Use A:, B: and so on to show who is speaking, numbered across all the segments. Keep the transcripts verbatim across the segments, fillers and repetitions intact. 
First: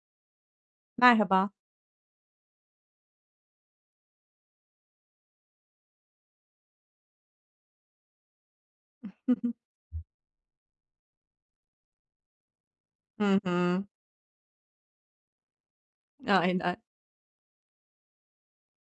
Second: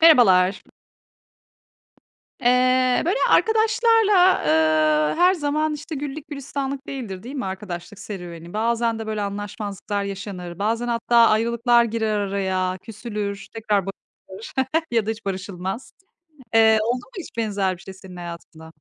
A: Merhabalar.
B: Merhaba.
A: Eee, böyle arkadaşlarla, eee, her zaman, işte, güllük gülistanlık değildir, değil mi arkadaşlık serüveni? Bazen de böyle anlaşmazlıklar yaşanır. Bazen hatta ayrılıklar girer araya,
B: Hı hı.
A: küsülür,
B: Hı hı.
A: tekrar barışılır ya da hiç barışılmaz.
B: Aynen.
A: Eee, oldu mu hiç benzer bir şey senin hayatında?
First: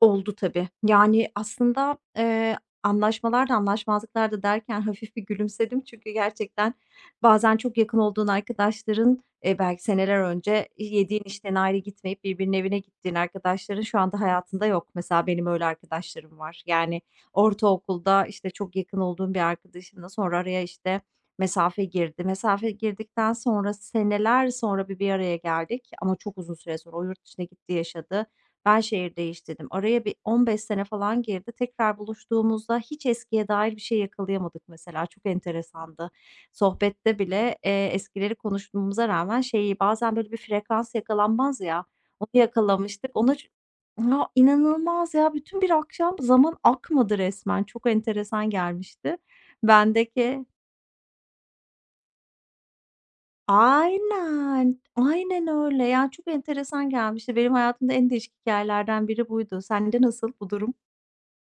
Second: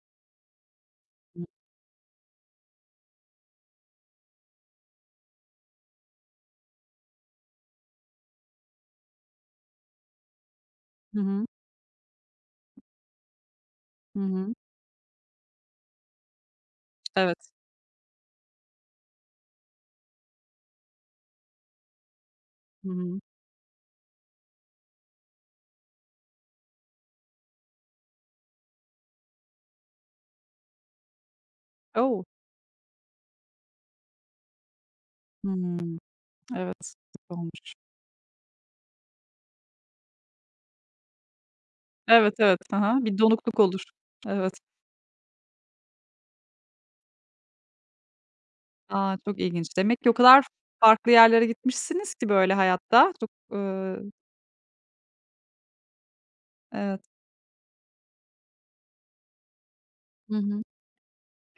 B: Oldu tabii. Yani,
A: Hı.
B: aslında, eee, anlaşmalar da anlaşmazlıklar da derken hafif bir gülümsedim. Çünkü gerçekten bazen çok yakın olduğun arkadaşların, eee, belki seneler önce
A: Hı
B: yediğin
A: hı.
B: işten ayrı gitmeyip birbirinin evine gittiğin arkadaşların şu anda
A: Hı.
B: hayatında yok. Mesela benim öyle arkadaşlarım var. Yani,
A: Evet.
B: ortaokulda, işte, çok yakın olduğum bir arkadaşımla sonra araya, işte, mesafe girdi. Mesafe
A: Hı hı.
B: girdikten sonra seneler sonra bir bir araya geldik ama çok uzun süre sonra. O yurt dışına gitti, yaşadı. Ben şehir değiştirdim. Araya bir on beş sene falan girdi. Tekrar
A: O!
B: buluştuğumuzda hiç eskiye dair bir şey yakalayamadık mesela. Çok
A: Hımm.
B: enteresandı.
A: Evet.
B: Sohbette bile,
A: Olmuş.
B: eee, eskileri konuştuğumuza rağmen şeyi bazen böyle bir frekans yakalanmaz ya, onu
A: Evet, evet. Hı.
B: yakalamıştık.
A: Bir
B: Ona ç
A: donukluk olur.
B: Ya,
A: Evet.
B: inanılmaz ya, bütün bir akşam zaman akmadı resmen. Çok enteresan
A: A,
B: gelmişti.
A: çok ilginç. Demek ki o kadar
B: Bendeki
A: farklı yerlere gitmişsiniz ki böyle hayatta. Çok, ııı,
B: Aynen, aynen öyle. Yani, çok enteresan
A: evet.
B: gelmişti. Benim hayatımda en değişik hikâyelerden biri buydu. Sende nasıl
A: Hı
B: bu
A: hı.
B: durum?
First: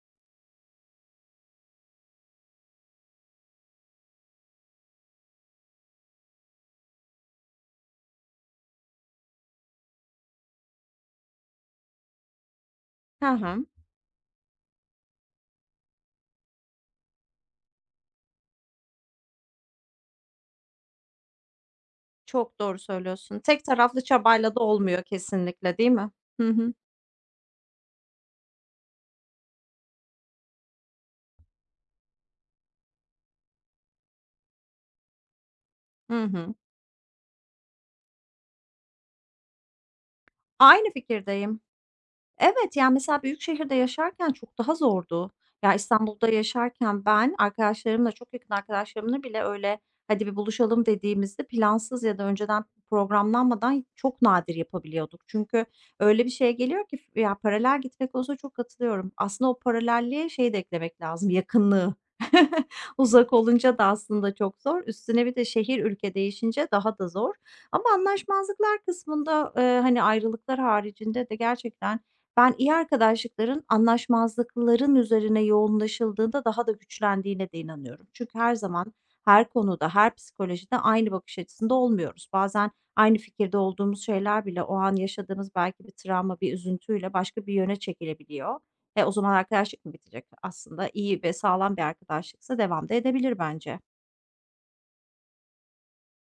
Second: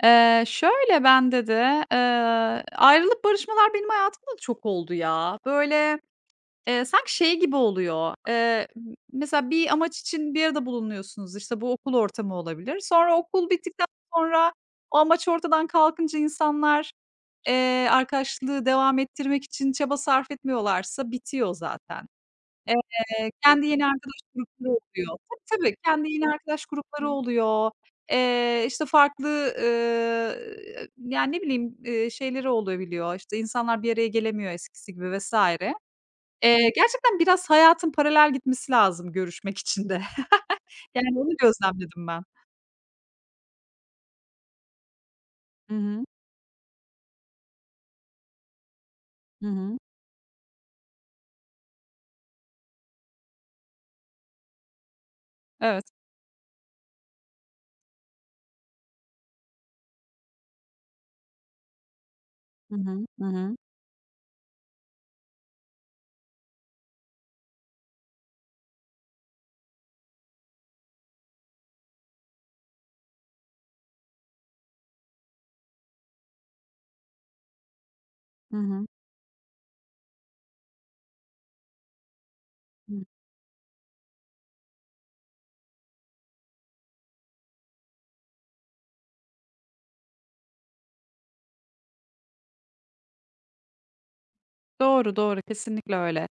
A: Eee, şöyle bende de, eee, ayrılıp barışmalar benim hayatımda da çok oldu ya. Böyle, eee, sanki şey gibi oluyor, eee, m mesela bir amaç için bir arada bulunuyorsunuz. İşte, bu okul ortamı olabilir. Sonra
B: Hı
A: okul
B: hı.
A: bittikten sonra o amaç ortadan kalkınca insanlar, eee, arkadaşlığı devam ettirmek için çaba sarf etmiyorlarsa bitiyor zaten.
B: Çok doğru
A: Eee,
B: söylüyorsun. Tek
A: kendi yeni
B: taraflı
A: arkadaş
B: çabayla da
A: grupları
B: olmuyor
A: oluyor. Tabii, tabii,
B: kesinlikle, değil mi?
A: kendi yeni
B: Hı
A: arkadaş
B: hı.
A: grupları oluyor. Eee, işte, farklı, eee, yani, ne bileyim, eee, şeyleri olabiliyor, işte, insanlar bir araya gelemiyor eskisi gibi vesaire.
B: Hı hı.
A: Eee, gerçekten biraz hayatın paralel gitmesi lazım görüşmek için de.
B: Aynı
A: Yani, onu
B: fikirdeyim.
A: gözlemledim ben.
B: Evet, yani, mesela büyük şehirde yaşarken çok daha zordu. Ya,
A: Hı hı.
B: İstanbul'da yaşarken ben arkadaşlarımla, çok yakın arkadaşlarımla bile
A: Hı hı.
B: öyle, "Hadi bir buluşalım." dediğimizde plansız ya da önceden programlanmadan çok nadir yapabiliyorduk. Çünkü
A: Evet.
B: öyle bir şeye geliyor ki ya, paralel gitmek olsa çok katılıyorum. Aslında o paralelliğe şeyi de eklemek lazım, yakınlığı.
A: Hı hı. Hı
B: Uzak
A: hı.
B: olunca da aslında çok zor. Üstüne bir de şehir ülke değişince daha da zor. Ama anlaşmazlıklar kısmında, eee, hani, ayrılıklar haricinde de gerçekten ben iyi arkadaşlıkların anlaşmazlıkların üzerine yoğunlaşıldığında daha da güçlendiğine de inanıyorum. Çünkü her
A: Hı hı.
B: zaman, her konuda, her psikolojide aynı bakış açısında olmuyoruz. Bazen
A: Hı.
B: aynı fikirde olduğumuz şeyler bile o an yaşadığımız belki bir travma, bir üzüntüyle başka bir yöne çekilebiliyor. E, o zaman arkadaşlık mı bitecek? Aslında iyi ve sağlam bir arkadaşlıksa devam da edebilir bence.
A: Doğru, doğru. Kesinlikle öyle.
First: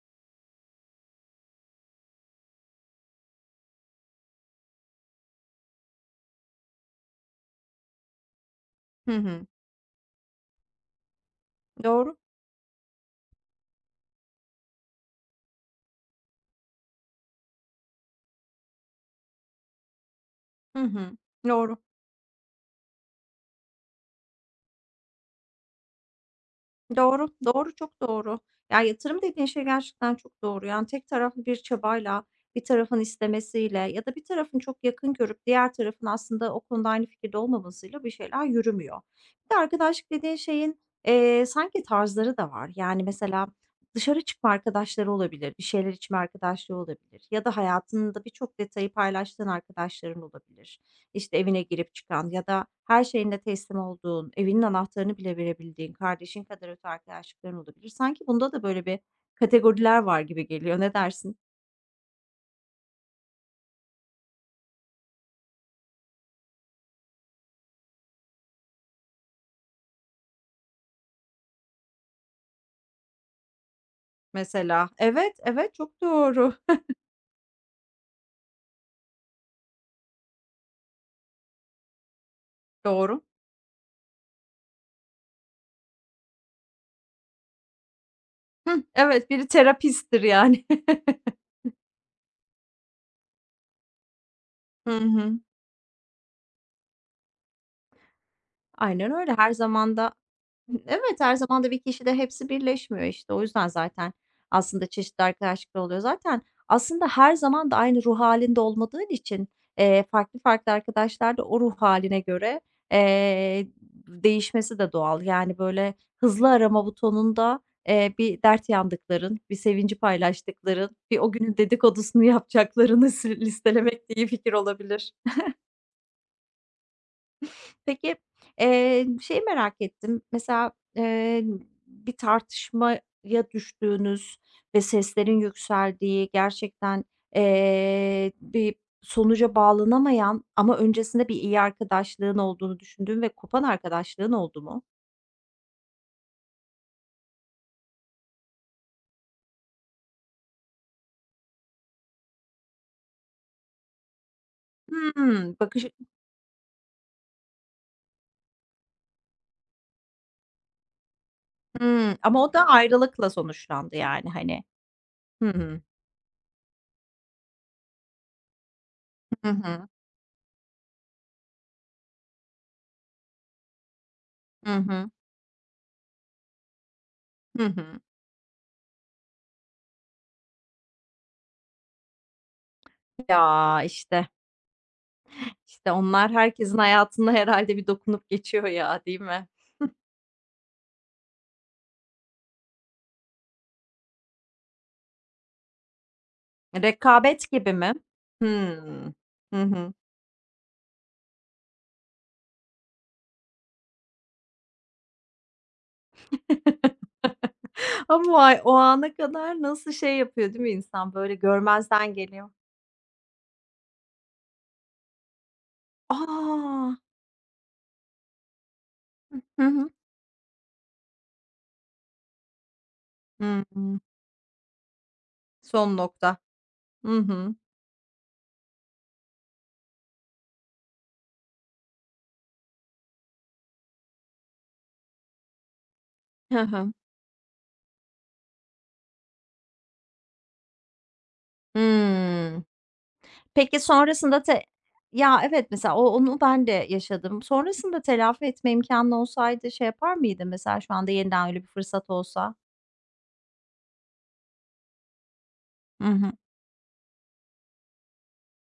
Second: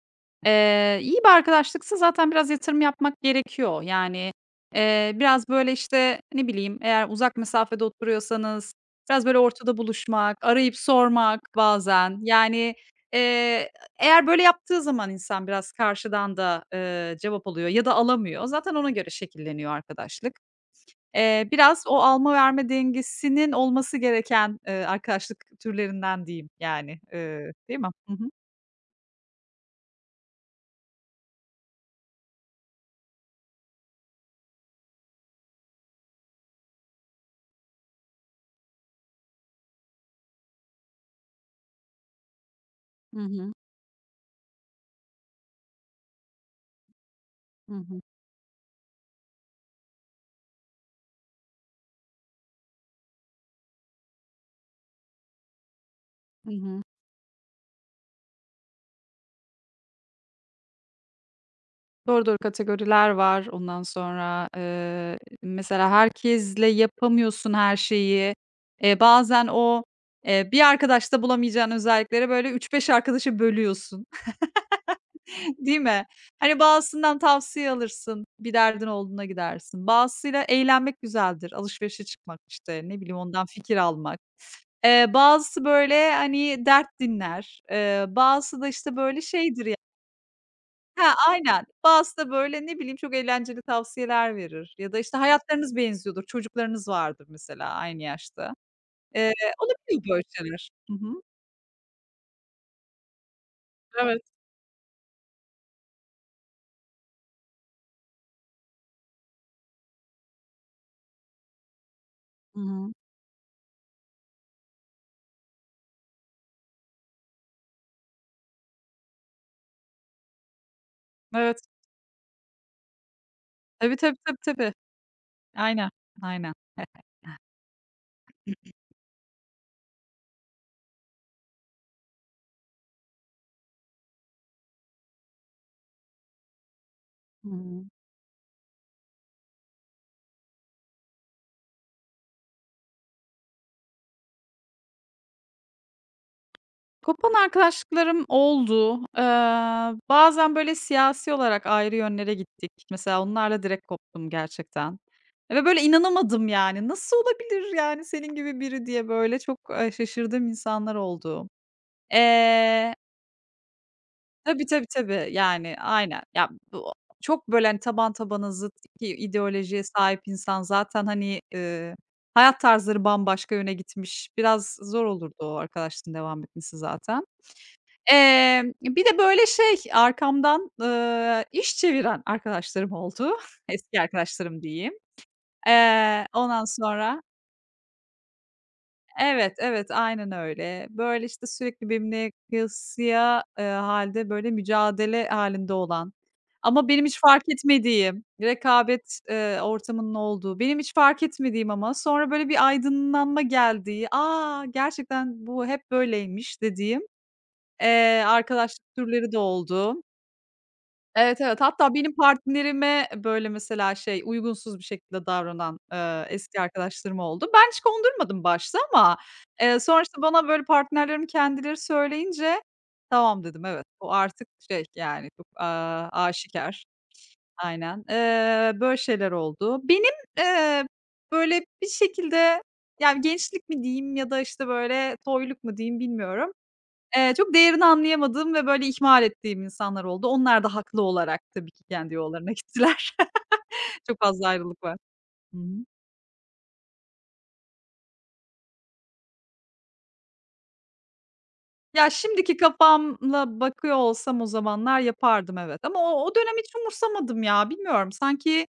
A: Eee, iyi bir arkadaşlıksa zaten biraz yatırım yapmak gerekiyor. Yani, eee, biraz, böyle, işte, ne bileyim, eğer uzak mesafede oturuyorsanız
B: Hı
A: biraz, böyle,
B: hı.
A: ortada buluşmak, arayıp sormak
B: Doğru.
A: bazen. Yani, eee, eğer böyle yaptığı zaman insan biraz karşıdan da, eee, cevap alıyor ya da alamıyor. Zaten ona göre şekilleniyor arkadaşlık.
B: Hı hı.
A: Eee,
B: Doğru.
A: biraz o alma verme dengesinin olması gereken, eee, arkadaşlık türlerinden diyeyim yani,
B: Doğru,
A: eee,
B: doğru,
A: değil mi?
B: çok
A: Hı hı.
B: doğru. Ya, yatırım dediğin şey gerçekten çok doğru. Yani, tek taraflı bir çabayla, bir tarafın istemesiyle ya da bir tarafın çok yakın görüp diğer tarafın aslında o konuda aynı fikirde olmamasıyla bir şeyler yürümüyor. Bir de arkadaşlık dediğin şeyin, eee, sanki tarzları da var. Yani,
A: Hı
B: mesela
A: hı.
B: dışarı çıkma arkadaşları olabilir, bir şeyler içme arkadaşlığı olabilir ya da
A: Hı hı.
B: hayatında birçok detayı paylaştığın arkadaşların olabilir. İşte, evine girip çıkan ya da her şeyinde teslim olduğun, evinin anahtarını bile verebildiğin, kardeşin
A: Hı
B: kadar
A: hı.
B: öte arkadaşlıkların olabilir. Sanki bunda da böyle bir kategoriler var gibi geliyor. Ne dersin?
A: Doğru, doğru kategoriler var. Ondan sonra, eee, mesela herkesle yapamıyorsun her şeyi. Eee, bazen o, eee, bir arkadaşta bulamayacağın özellikleri böyle üç beş arkadaşa bölüyorsun,
B: Mesela Evet, evet,
A: değil
B: çok
A: mi?
B: doğru.
A: Hani, bazısından tavsiye alırsın, bir derdin olduğuna gidersin. Bazısıyla eğlenmek güzeldir, alışverişe çıkmak, işte, ne bileyim,
B: Doğru.
A: ondan fikir almak. Eee, bazısı böyle, hani, dert dinler, eee, bazısı da,
B: Hıh,
A: işte, böyle
B: evet, biri
A: şeydir.
B: terapisttir yani.
A: Ha, aynen. Bazısı da, böyle, ne bileyim, çok eğlenceli tavsiyeler verir ya
B: Hı
A: da, işte,
B: hı.
A: hayatlarınız benziyordur, çocuklarınız vardır mesela aynı yaşta.
B: Aynen
A: Eee,
B: öyle. Her zaman
A: olabiliyor
B: da
A: böyle şeyler. Hı hı.
B: Evet, her zaman da bir kişide hepsi birleşmiyor işte. O yüzden zaten
A: Evet.
B: aslında çeşitli arkadaşlıklar oluyor. Zaten aslında her zaman da aynı ruh halinde olmadığın için, eee, farklı farklı arkadaşlar da o ruh haline
A: Hı
B: göre,
A: hı.
B: eee, değişmesi de doğal. Yani, böyle, hızlı arama butonunda, eee, bir dert yandıkların, bir sevinci paylaştıkların, bir o günün
A: Evet.
B: dedikodusunu yapacaklarını
A: Tabii,
B: listelemek de
A: tabii,
B: iyi
A: tabii,
B: fikir
A: tabii.
B: olabilir.
A: Aynen, aynen.
B: Peki, eee, şeyi merak ettim. Mesela, eee, bir tartışmaya düştüğünüz ve seslerin yükseldiği, gerçekten,
A: Hı hı.
B: eee, bir sonuca bağlanamayan ama öncesinde bir iyi arkadaşlığın olduğunu düşündüğün ve kopan arkadaşlığın oldu mu?
A: Kopan arkadaşlıklarım oldu. Eee, bazen, böyle, siyasi olarak ayrı yönlere gittik. Mesela onlarla direkt koptum gerçekten
B: Hımm,
A: ve böyle
B: bakış
A: inanamadım yani. "Nasıl olabilir, yani, senin gibi biri?" diye, böyle, çok, eee, şaşırdığım insanlar oldu.
B: Hımm, ama o da
A: Eee,
B: ayrılıkla sonuçlandı yani, hani.
A: tabii, tabii, tabii.
B: Hı
A: Yani,
B: hı.
A: aynen. Ya, bu çok, böyle, hani, taban tabana zıt iki
B: Hı
A: ideolojiye
B: hı.
A: sahip insan zaten, hani, eee, hayat tarzları bambaşka yöne gitmiş.
B: Hı
A: Biraz zor
B: hı.
A: olurdu o arkadaşlığın devam etmesi zaten.
B: Hı hı.
A: Emm, bir de, böyle, şey, arkamdan, ııı, iş çeviren arkadaşlarım oldu.
B: Ya,
A: Eski
B: işte,
A: arkadaşlarım diyeyim.
B: işte
A: Eee,
B: onlar
A: ondan
B: herkesin
A: sonra
B: hayatında herhâlde bir dokunup geçiyor ya, değil mi?
A: evet, evet, aynen öyle. Böyle, işte, sürekli benimle kıyasıya, eee, halde böyle, mücadele halinde olan ama benim hiç fark
B: Rekabet gibi mi?
A: etmediğim,
B: Hımm.
A: rekabet, eee,
B: Hı hı.
A: ortamının olduğu, benim hiç fark etmediğim ama sonra, böyle, bir aydınlanma geldiği, "Aa, gerçekten bu hep böyleymiş." dediğim, eee,
B: Ama o ay o
A: arkadaşlık
B: ana
A: türleri de
B: kadar nasıl
A: oldu.
B: şey yapıyor değil mi insan, böyle
A: Evet, evet. Hatta benim
B: görmezden geliyor.
A: partnerime, böyle, mesela şey, uygunsuz bir şekilde davranan,
B: A!
A: eee, eski
B: Hıh.
A: arkadaşlarım oldu. Ben hiç kondurmadım başta ama,
B: Hı
A: eee,
B: hı.
A: sonra, işte, bana, böyle, partnerlerim kendileri söyleyince "Tamam." dedim. Evet,
B: Hımm.
A: bu artık şey, yani, çok,
B: Son
A: aaa,
B: nokta.
A: aşikâr.
B: Hı hı.
A: Aynen. Eee, böyle şeyler oldu. Benim, eee, böyle, bir şekilde, yani, gençlik mi diyeyim ya da, işte, böyle, toyluk mu diyeyim bilmiyorum.
B: Hı hı.
A: Eee, çok değerini anlayamadığım ve böyle ihmal ettiğim insanlar oldu. Onlar da haklı olarak tabii ki kendi yollarına
B: Hımm.
A: gittiler.
B: Peki
A: Çok
B: sonrasında
A: fazla
B: te
A: ayrılık var.
B: Ya,
A: Hı hı.
B: evet, mesela o onu ben de yaşadım. Sonrasında telafi etme imkânın olsaydı şey yapar mıydın mesela şu anda yeniden öyle bir fırsat
A: Ya,
B: olsa?
A: şimdiki kafamla bakıyor olsam o zamanlar yapardım, evet. Ama
B: Hı
A: o
B: hı.
A: o dönem hiç umursamadım ya, bilmiyorum. Sanki,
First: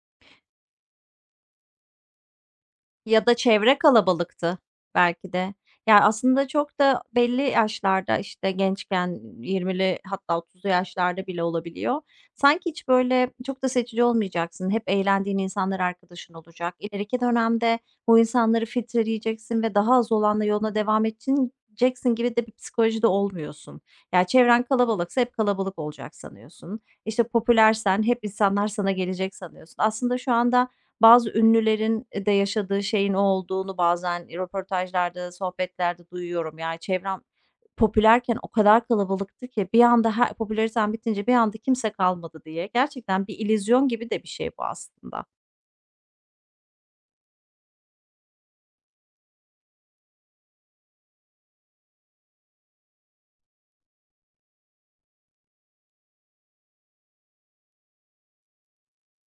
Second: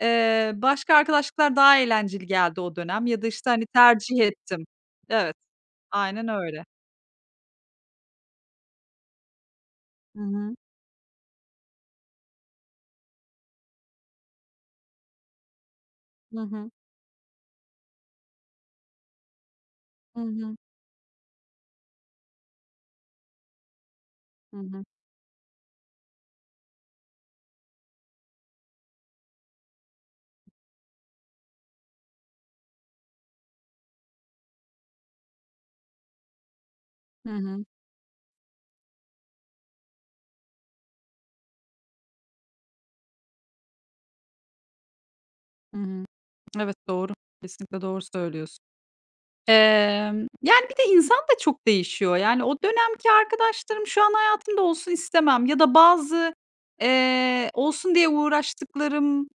A: eee, başka arkadaşlıklar daha eğlenceli geldi o dönem ya da,
B: Ya da
A: işte, hani,
B: çevre
A: tercih
B: kalabalıktı
A: ettim.
B: belki
A: Evet,
B: de. Ya,
A: aynen
B: aslında
A: öyle.
B: çok da belli yaşlarda, işte, gençken yirmili
A: Hı
B: hatta
A: hı.
B: otuzlu yaşlarda bile olabiliyor. Sanki hiç, böyle, çok da seçici olmayacaksın. Hep eğlendiğin insanlar arkadaşın
A: Hı hı.
B: olacak. İleriki dönemde bu insanları filtreleyeceksin ve daha az
A: Hı
B: olanla
A: hı.
B: yoluna devam edeceksin gibi de bir psikolojide olmuyorsun. Ya,
A: Hı
B: çevren
A: hı.
B: kalabalıksa hep kalabalık olacak sanıyorsun. İşte, popülersen hep insanlar sana gelecek sanıyorsun. Aslında şu anda bazı ünlülerin de yaşadığı şeyin o olduğunu bazen röportajlarda, sohbetlerde duyuyorum. Yani çevrem
A: Hı hı.
B: popülerken o kadar kalabalıktı ki bir anda her popülaritem bitince bir anda kimse kalmadı diye. Gerçekten bir illüzyon gibi de bir şey bu aslında.
A: Hı hı. Evet, doğru. Kesinlikle doğru söylüyorsun. Emm, yani, bir de insan da çok değişiyor. Yani, o dönemki arkadaşlarım şu an hayatımda olsun istemem ya da bazı, eee, olsun diye uğraştıklarım,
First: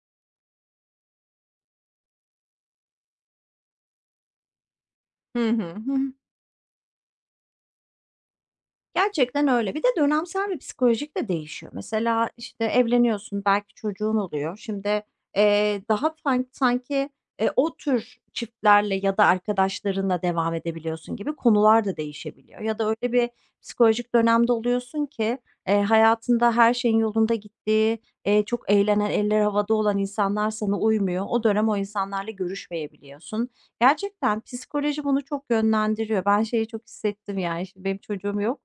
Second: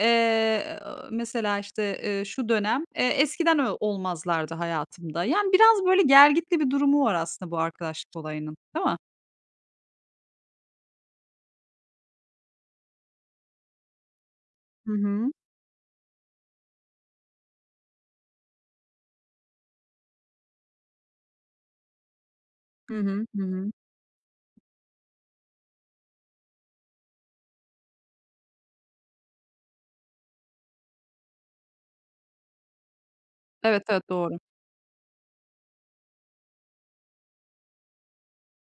A: eee, mesela, işte, eee, şu dönem, eee, eskiden ö olmazlardı hayatımda.
B: Hı
A: Yani,
B: hı.
A: biraz böyle
B: Hı
A: gelgitli bir durumu var aslında bu arkadaşlık olayının, değil mi?
B: Gerçekten öyle. Bir de dönemsel ve psikolojik de değişiyor. Mesela, işte, evleniyorsun, belki çocuğun oluyor.
A: Hı
B: Şimdi,
A: hı.
B: eee, daha fan sanki, eee, o tür çiftlerle ya da arkadaşlarınla devam edebiliyorsun gibi konular da değişebiliyor. Ya da
A: Hı
B: öyle
A: hı.
B: bir
A: Hı hı.
B: psikolojik dönemde oluyorsun ki, eee, hayatında her şeyin yolunda gittiği, eee, çok eğlenen, eller havada olan insanlar sana uymuyor. O dönem o insanlarla görüşmeyebiliyorsun.
A: Evet, evet, doğru.
B: Gerçekten psikoloji bunu çok yönlendiriyor. Ben şeyi çok hissettim, yani, şimdi benim çocuğum yok.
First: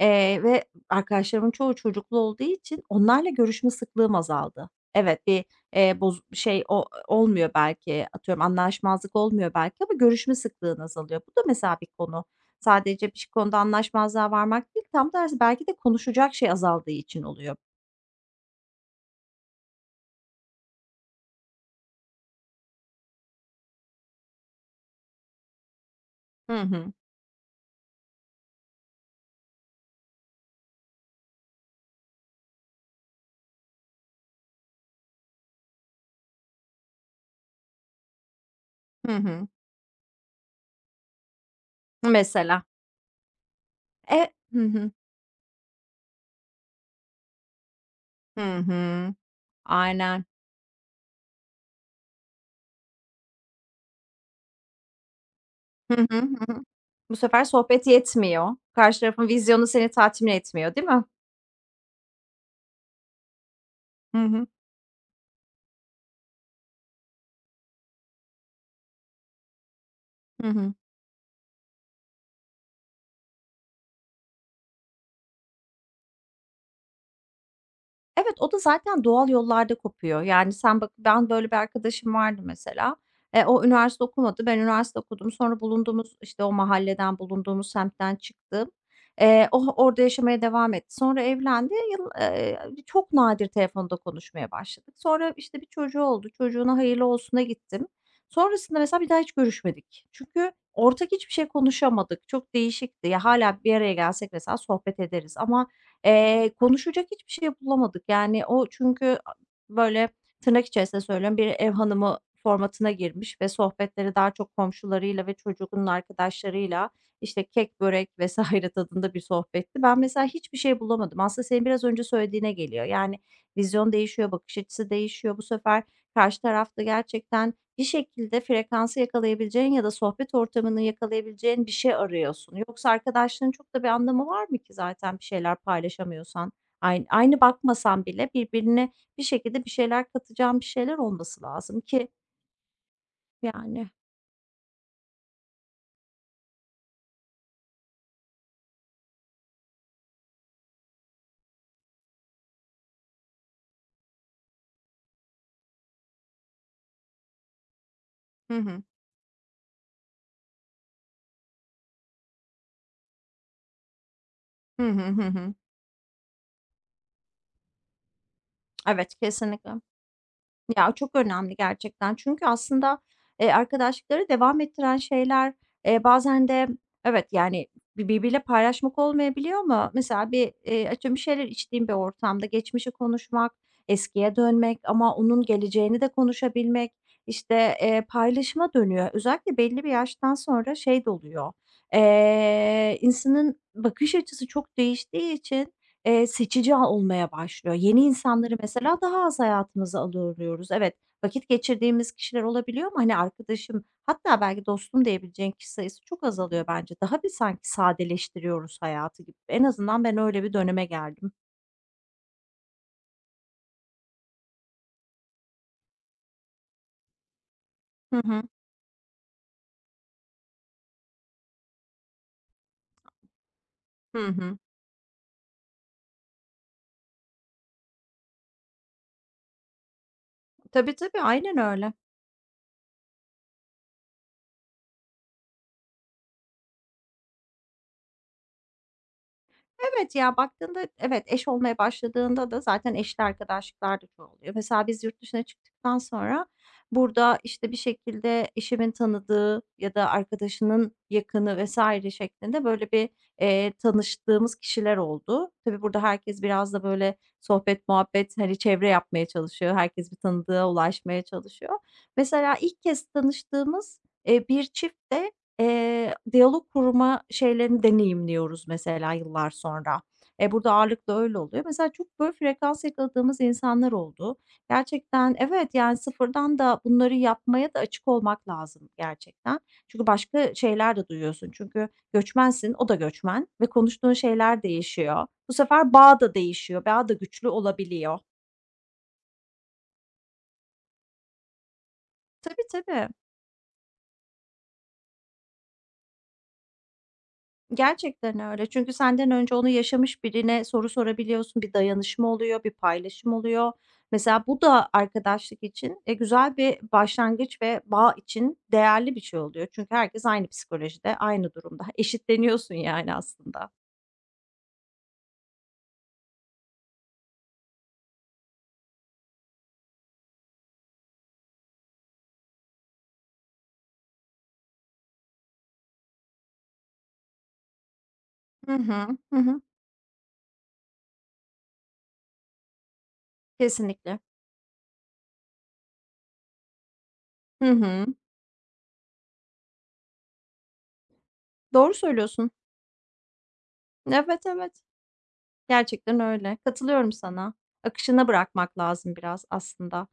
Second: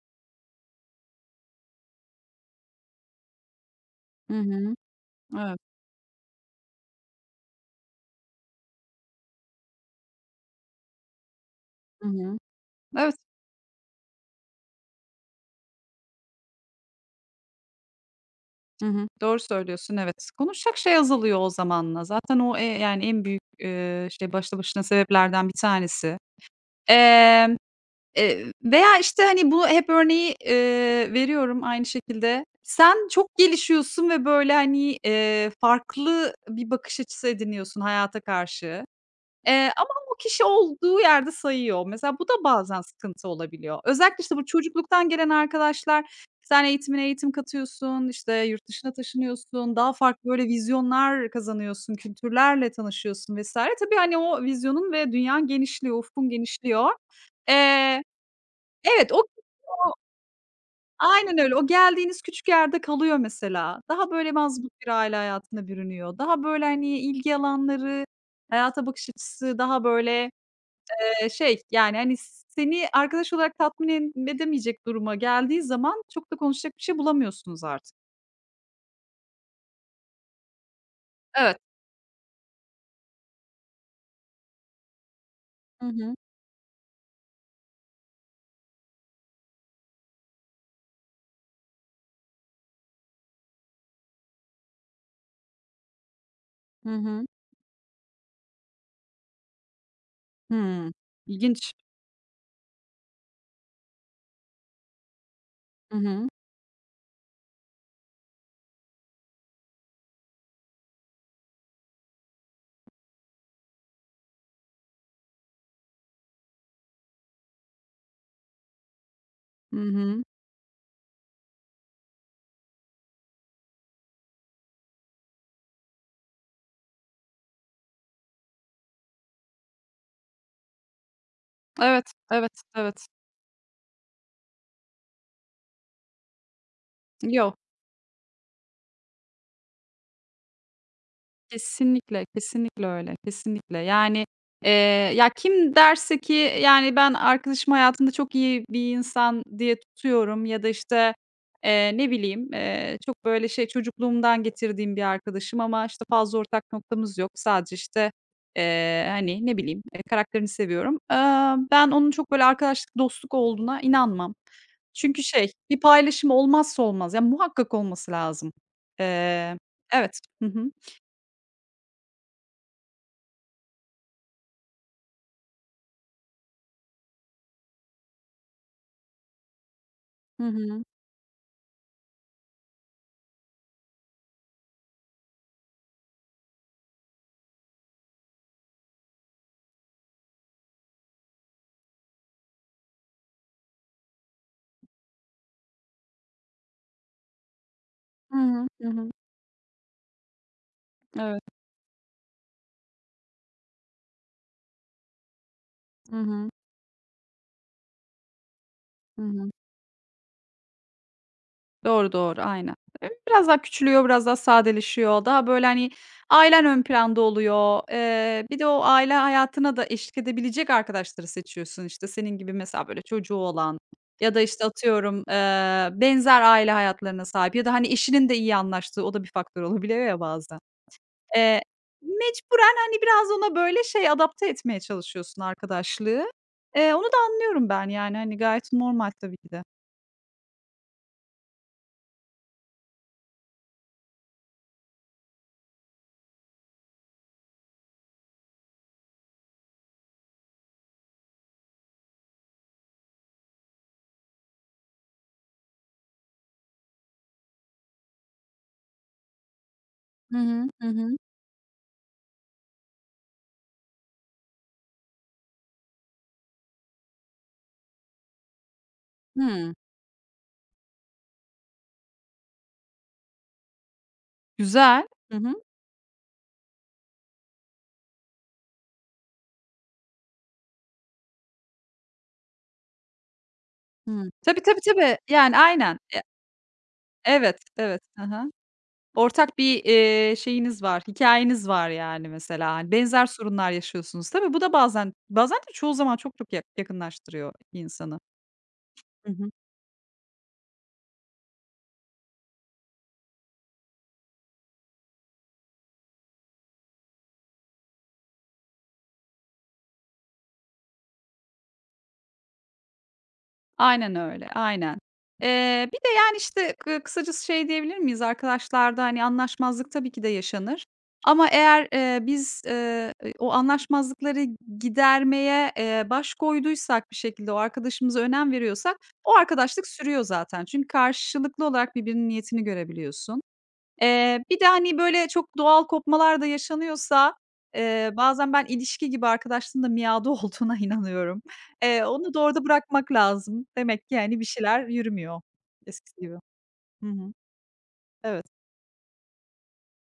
B: Eee, ve arkadaşlarımın çoğu çocuklu olduğu için onlarla görüşme sıklığım
A: Hı
B: azaldı.
A: hı.
B: Evet, bir,
A: Evet.
B: eee, boz şey o olmuyor belki, atıyorum anlaşmazlık olmuyor belki ama görüşme sıklığın azalıyor. Bu da mesela bir
A: Hı
B: konu.
A: hı.
B: Sadece
A: Evet.
B: bir konuda anlaşmazlığa varmak değil, tam tersi belki de konuşacak şey azaldığı için oluyor.
A: Hı hı. Doğru söylüyorsun, evet. Konuşacak şey azalıyor o zamanla. Zaten o, eee, yani, en büyük, eee, şey, başlı başına sebeplerden bir tanesi.
B: Hı hı.
A: Emm, eee, e, veya, işte, hani, bu hep örneği, eee, veriyorum aynı şekilde. Sen çok gelişiyorsun ve, böyle, hani, eee, farklı bir bakış açısı ediniyorsun hayata karşı.
B: Hı hı.
A: Eee, ama o kişi olduğu yerde sayıyor. Mesela bu da
B: Mesela.
A: bazen sıkıntı olabiliyor. Özellikle,
B: E
A: işte, bu
B: Hı hı.
A: çocukluktan gelen arkadaşlar, sen eğitimine eğitim katıyorsun, işte,
B: Hı
A: yurt dışına
B: hı.
A: taşınıyorsun, daha
B: Aynen.
A: farklı böyle vizyonlar kazanıyorsun, kültürlerle tanışıyorsun vesaire. Tabii, hani, o vizyonun ve dünyan
B: Hı
A: genişliyor,
B: hı. Hı
A: ufkun
B: hı.
A: genişliyor.
B: Bu sefer sohbet
A: Eee,
B: yetmiyor. Karşı
A: evet, o
B: tarafın vizyonu seni
A: o
B: tatmin etmiyor, değil mi?
A: aynen öyle. O geldiğiniz küçük yerde kalıyor mesela. Daha
B: Hı
A: böyle
B: hı.
A: mazbut bir aile hayatına bürünüyor. Daha böyle, hani, ilgi alanları, hayata bakış açısı daha böyle.
B: Hı hı.
A: Eee, şey, yani, hani, seni arkadaş olarak tatmin en edemeyecek duruma geldiği zaman çok da konuşacak bir şey bulamıyorsunuz artık.
B: Evet, o da zaten doğal yollarda kopuyor. Yani, sen bak ben böyle
A: Evet.
B: bir arkadaşım vardı mesela. Eee, o üniversite okumadı, ben üniversite okudum. Sonra
A: Hı hı.
B: bulunduğumuz, işte, o mahalleden, bulunduğumuz semtten çıktım. Eee, o orada yaşamaya devam etti. Sonra evlendi. Yıl eee, çok nadir telefonda konuşmaya başladık. Sonra, işte, bir çocuğu oldu. Çocuğuna
A: Hı
B: hayırlı
A: hı.
B: olsuna gittim. Sonrasında mesela bir daha hiç görüşmedik. Çünkü
A: Hımm.
B: ortak hiçbir şey
A: İlginç.
B: konuşamadık. Çok değişikti. Ya, hâlâ bir araya gelsek mesela sohbet ederiz ama
A: Hı hı.
B: Eee, konuşacak hiçbir şey bulamadık. Yani o çünkü a böyle, tırnak içerisinde söylüyorum, bir ev hanımı formatına girmiş ve sohbetleri daha çok komşularıyla ve çocuğunun arkadaşlarıyla, işte, kek, börek vesaire tadında bir
A: Hı
B: sohbetti. Ben
A: hı.
B: mesela hiçbir şey bulamadım. Aslında senin biraz önce söylediğine geliyor. Yani vizyon değişiyor, bakış açısı değişiyor. Bu sefer karşı tarafta gerçekten bir şekilde frekansı yakalayabileceğin ya da sohbet ortamını yakalayabileceğin bir şey
A: Evet, evet,
B: arıyorsun. Yoksa
A: evet.
B: arkadaşlığın çok da bir anlamı var mı ki zaten bir şeyler paylaşamıyorsan? Aynı, aynı
A: Yo.
B: bakmasan bile birbirine bir şekilde bir şeyler katacağın bir şeyler olması lazım ki
A: Kesinlikle, kesinlikle öyle, kesinlikle.
B: yani.
A: Yani, eee, ya, kim derse ki, yani, ben arkadaşım hayatımda çok iyi bir insan diye tutuyorum ya da, işte, eee, ne bileyim, eee, çok, böyle, şey, çocukluğumdan getirdiğim bir arkadaşım ama, işte, fazla ortak noktamız yok. Sadece, işte,
B: Hı hı.
A: eee, hani, ne bileyim, eee, karakterini seviyorum. Aaa, ben onun çok, böyle, arkadaşlık, dostluk olduğuna inanmam.
B: Hı hı
A: Çünkü
B: hı
A: şey,
B: hı.
A: bir paylaşım olmazsa olmaz. Ya, muhakkak olması lazım.
B: Evet,
A: Eee
B: kesinlikle.
A: Evet. Hı hı.
B: Ya, çok önemli gerçekten. Çünkü aslında, eee, arkadaşlıkları devam ettiren şeyler, eee, bazen de evet, yani, bi birbiriyle paylaşmak olmayabiliyor ama mesela
A: Hı
B: bir,
A: hı.
B: eee, atıyorum bir şeyler içtiğim bir ortamda geçmişi konuşmak, eskiye dönmek ama onun geleceğini de konuşabilmek, işte, eee, paylaşıma dönüyor. Özellikle belli bir yaştan sonra şey de oluyor, eee, insanın bakış açısı çok değiştiği için, eee, seçici olmaya başlıyor. Yeni
A: Hı
B: insanları
A: hı. Hı
B: mesela
A: hı.
B: daha az hayatımıza alıyoruz. Evet,
A: Evet.
B: vakit geçirdiğimiz kişiler olabiliyor ama, hani, arkadaşım hatta belki dostum diyebileceğin kişi sayısı
A: Hı
B: çok
A: hı.
B: azalıyor bence. Daha bir sanki sadeleştiriyoruz
A: Hı
B: hayatı gibi.
A: hı.
B: En azından ben öyle bir döneme geldim.
A: Doğru, doğru. Aynen. Eee, biraz daha küçülüyor, biraz daha sadeleşiyor. Daha, böyle, hani, ailen ön planda oluyor.
B: Hı hı.
A: Eee, bir de o aile hayatına da eşlik edebilecek arkadaşları seçiyorsun. İşte senin gibi mesela, böyle, çocuğu olan
B: Hı
A: ya da,
B: hı.
A: işte, atıyorum, eee, benzer aile hayatlarına sahip ya da, hani, eşinin de iyi anlaştığı o da bir faktör olabiliyor ya bazen.
B: Tabii, tabii, aynen
A: Eee,
B: öyle.
A: mecburen, hani, biraz ona, böyle, şey, adapte etmeye çalışıyorsun arkadaşlığı. Eee, onu da anlıyorum ben, yani, hani, gayet normal tabii ki de.
B: Evet ya, baktığında evet, eş olmaya başladığında da zaten eşli arkadaşlıklar da çoğalıyor. Mesela biz yurt dışına çıktıktan sonra burada, işte, bir şekilde eşimin tanıdığı ya da arkadaşının yakını vesaire şeklinde böyle bir, eee, tanıştığımız kişiler oldu. Tabii burada herkes biraz da böyle sohbet muhabbet, hani, çevre yapmaya çalışıyor. Herkes bir
A: Hı hı.
B: tanıdığa
A: Hı hı.
B: ulaşmaya çalışıyor. Mesela ilk kez tanıştığımız, eee, bir çift de, Eee, diyalog kurma şeylerini deneyimliyoruz mesela yıllar
A: Hımm.
B: sonra. E, burada ağırlıklı öyle oluyor. Mesela çok böyle frekans yakaladığımız insanlar oldu.
A: Güzel. Hı
B: Gerçekten
A: hı.
B: evet, yani, sıfırdan da bunları yapmaya da açık olmak lazım gerçekten. Çünkü başka şeyler de duyuyorsun. Çünkü göçmensin, o da göçmen ve konuştuğun
A: Hıı. Tabii,
B: şeyler
A: tabii, tabii.
B: değişiyor. Bu
A: Yani,
B: sefer
A: aynen.
B: bağ
A: E
B: da değişiyor, bağ da güçlü
A: evet, evet.
B: olabiliyor.
A: Hı hı. Ortak bir, eee, şeyiniz var, hikâyeniz var, yani,
B: Tabii,
A: mesela. Hani,
B: tabii.
A: benzer sorunlar yaşıyorsunuz. Tabii bu da bazen bazen de çoğu zaman çok çok ya yakınlaştırıyor insanı.
B: Gerçekten öyle. Çünkü senden
A: Hı hı.
B: önce onu yaşamış birine soru sorabiliyorsun, bir dayanışma oluyor, bir paylaşım oluyor. Mesela bu da arkadaşlık için e, güzel bir başlangıç ve bağ için değerli bir şey oluyor. Çünkü herkes aynı psikolojide, aynı durumda. Eşitleniyorsun yani aslında.
A: Aynen öyle, aynen. Eee, bir de, yani, işte, kı kısacası şey diyebilir miyiz? Arkadaşlarda, hani, anlaşmazlık tabii ki de yaşanır ama eğer, eee, biz, eee, o anlaşmazlıkları gidermeye, eee, baş koyduysak bir şekilde, o arkadaşımıza önem
B: Hı
A: veriyorsak
B: hı.
A: o
B: Hı hı.
A: arkadaşlık sürüyor zaten. Çünkü karşılıklı olarak birbirinin niyetini görebiliyorsun.
B: Kesinlikle.
A: Eee, bir de, hani, böyle, çok doğal kopmalar da yaşanıyorsa,
B: Hı hı.
A: eee, bazen ben ilişki gibi arkadaşlığın da miadı olduğuna inanıyorum.
B: Doğru
A: Eee, onu da
B: söylüyorsun.
A: orada bırakmak lazım. Demek ki, hani, bir
B: Evet, evet.
A: şeyler yürümüyor
B: Gerçekten
A: eskisi gibi.
B: öyle.
A: Hı
B: Katılıyorum
A: hı.
B: sana. Akışına
A: Evet.
B: bırakmak lazım biraz aslında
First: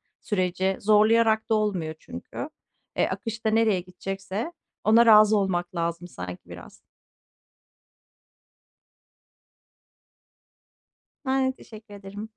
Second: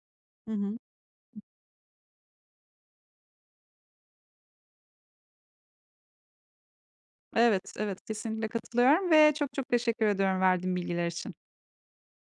A: Hı
B: süreci.
A: hı.
B: Zorlayarak da olmuyor çünkü. E, akışta nereye gidecekse ona razı olmak lazım sanki biraz.
A: Evet, evet, kesinlikle katılıyorum ve çok çok teşekkür ediyorum verdiğin bilgiler için.
B: Yani teşekkür ederim.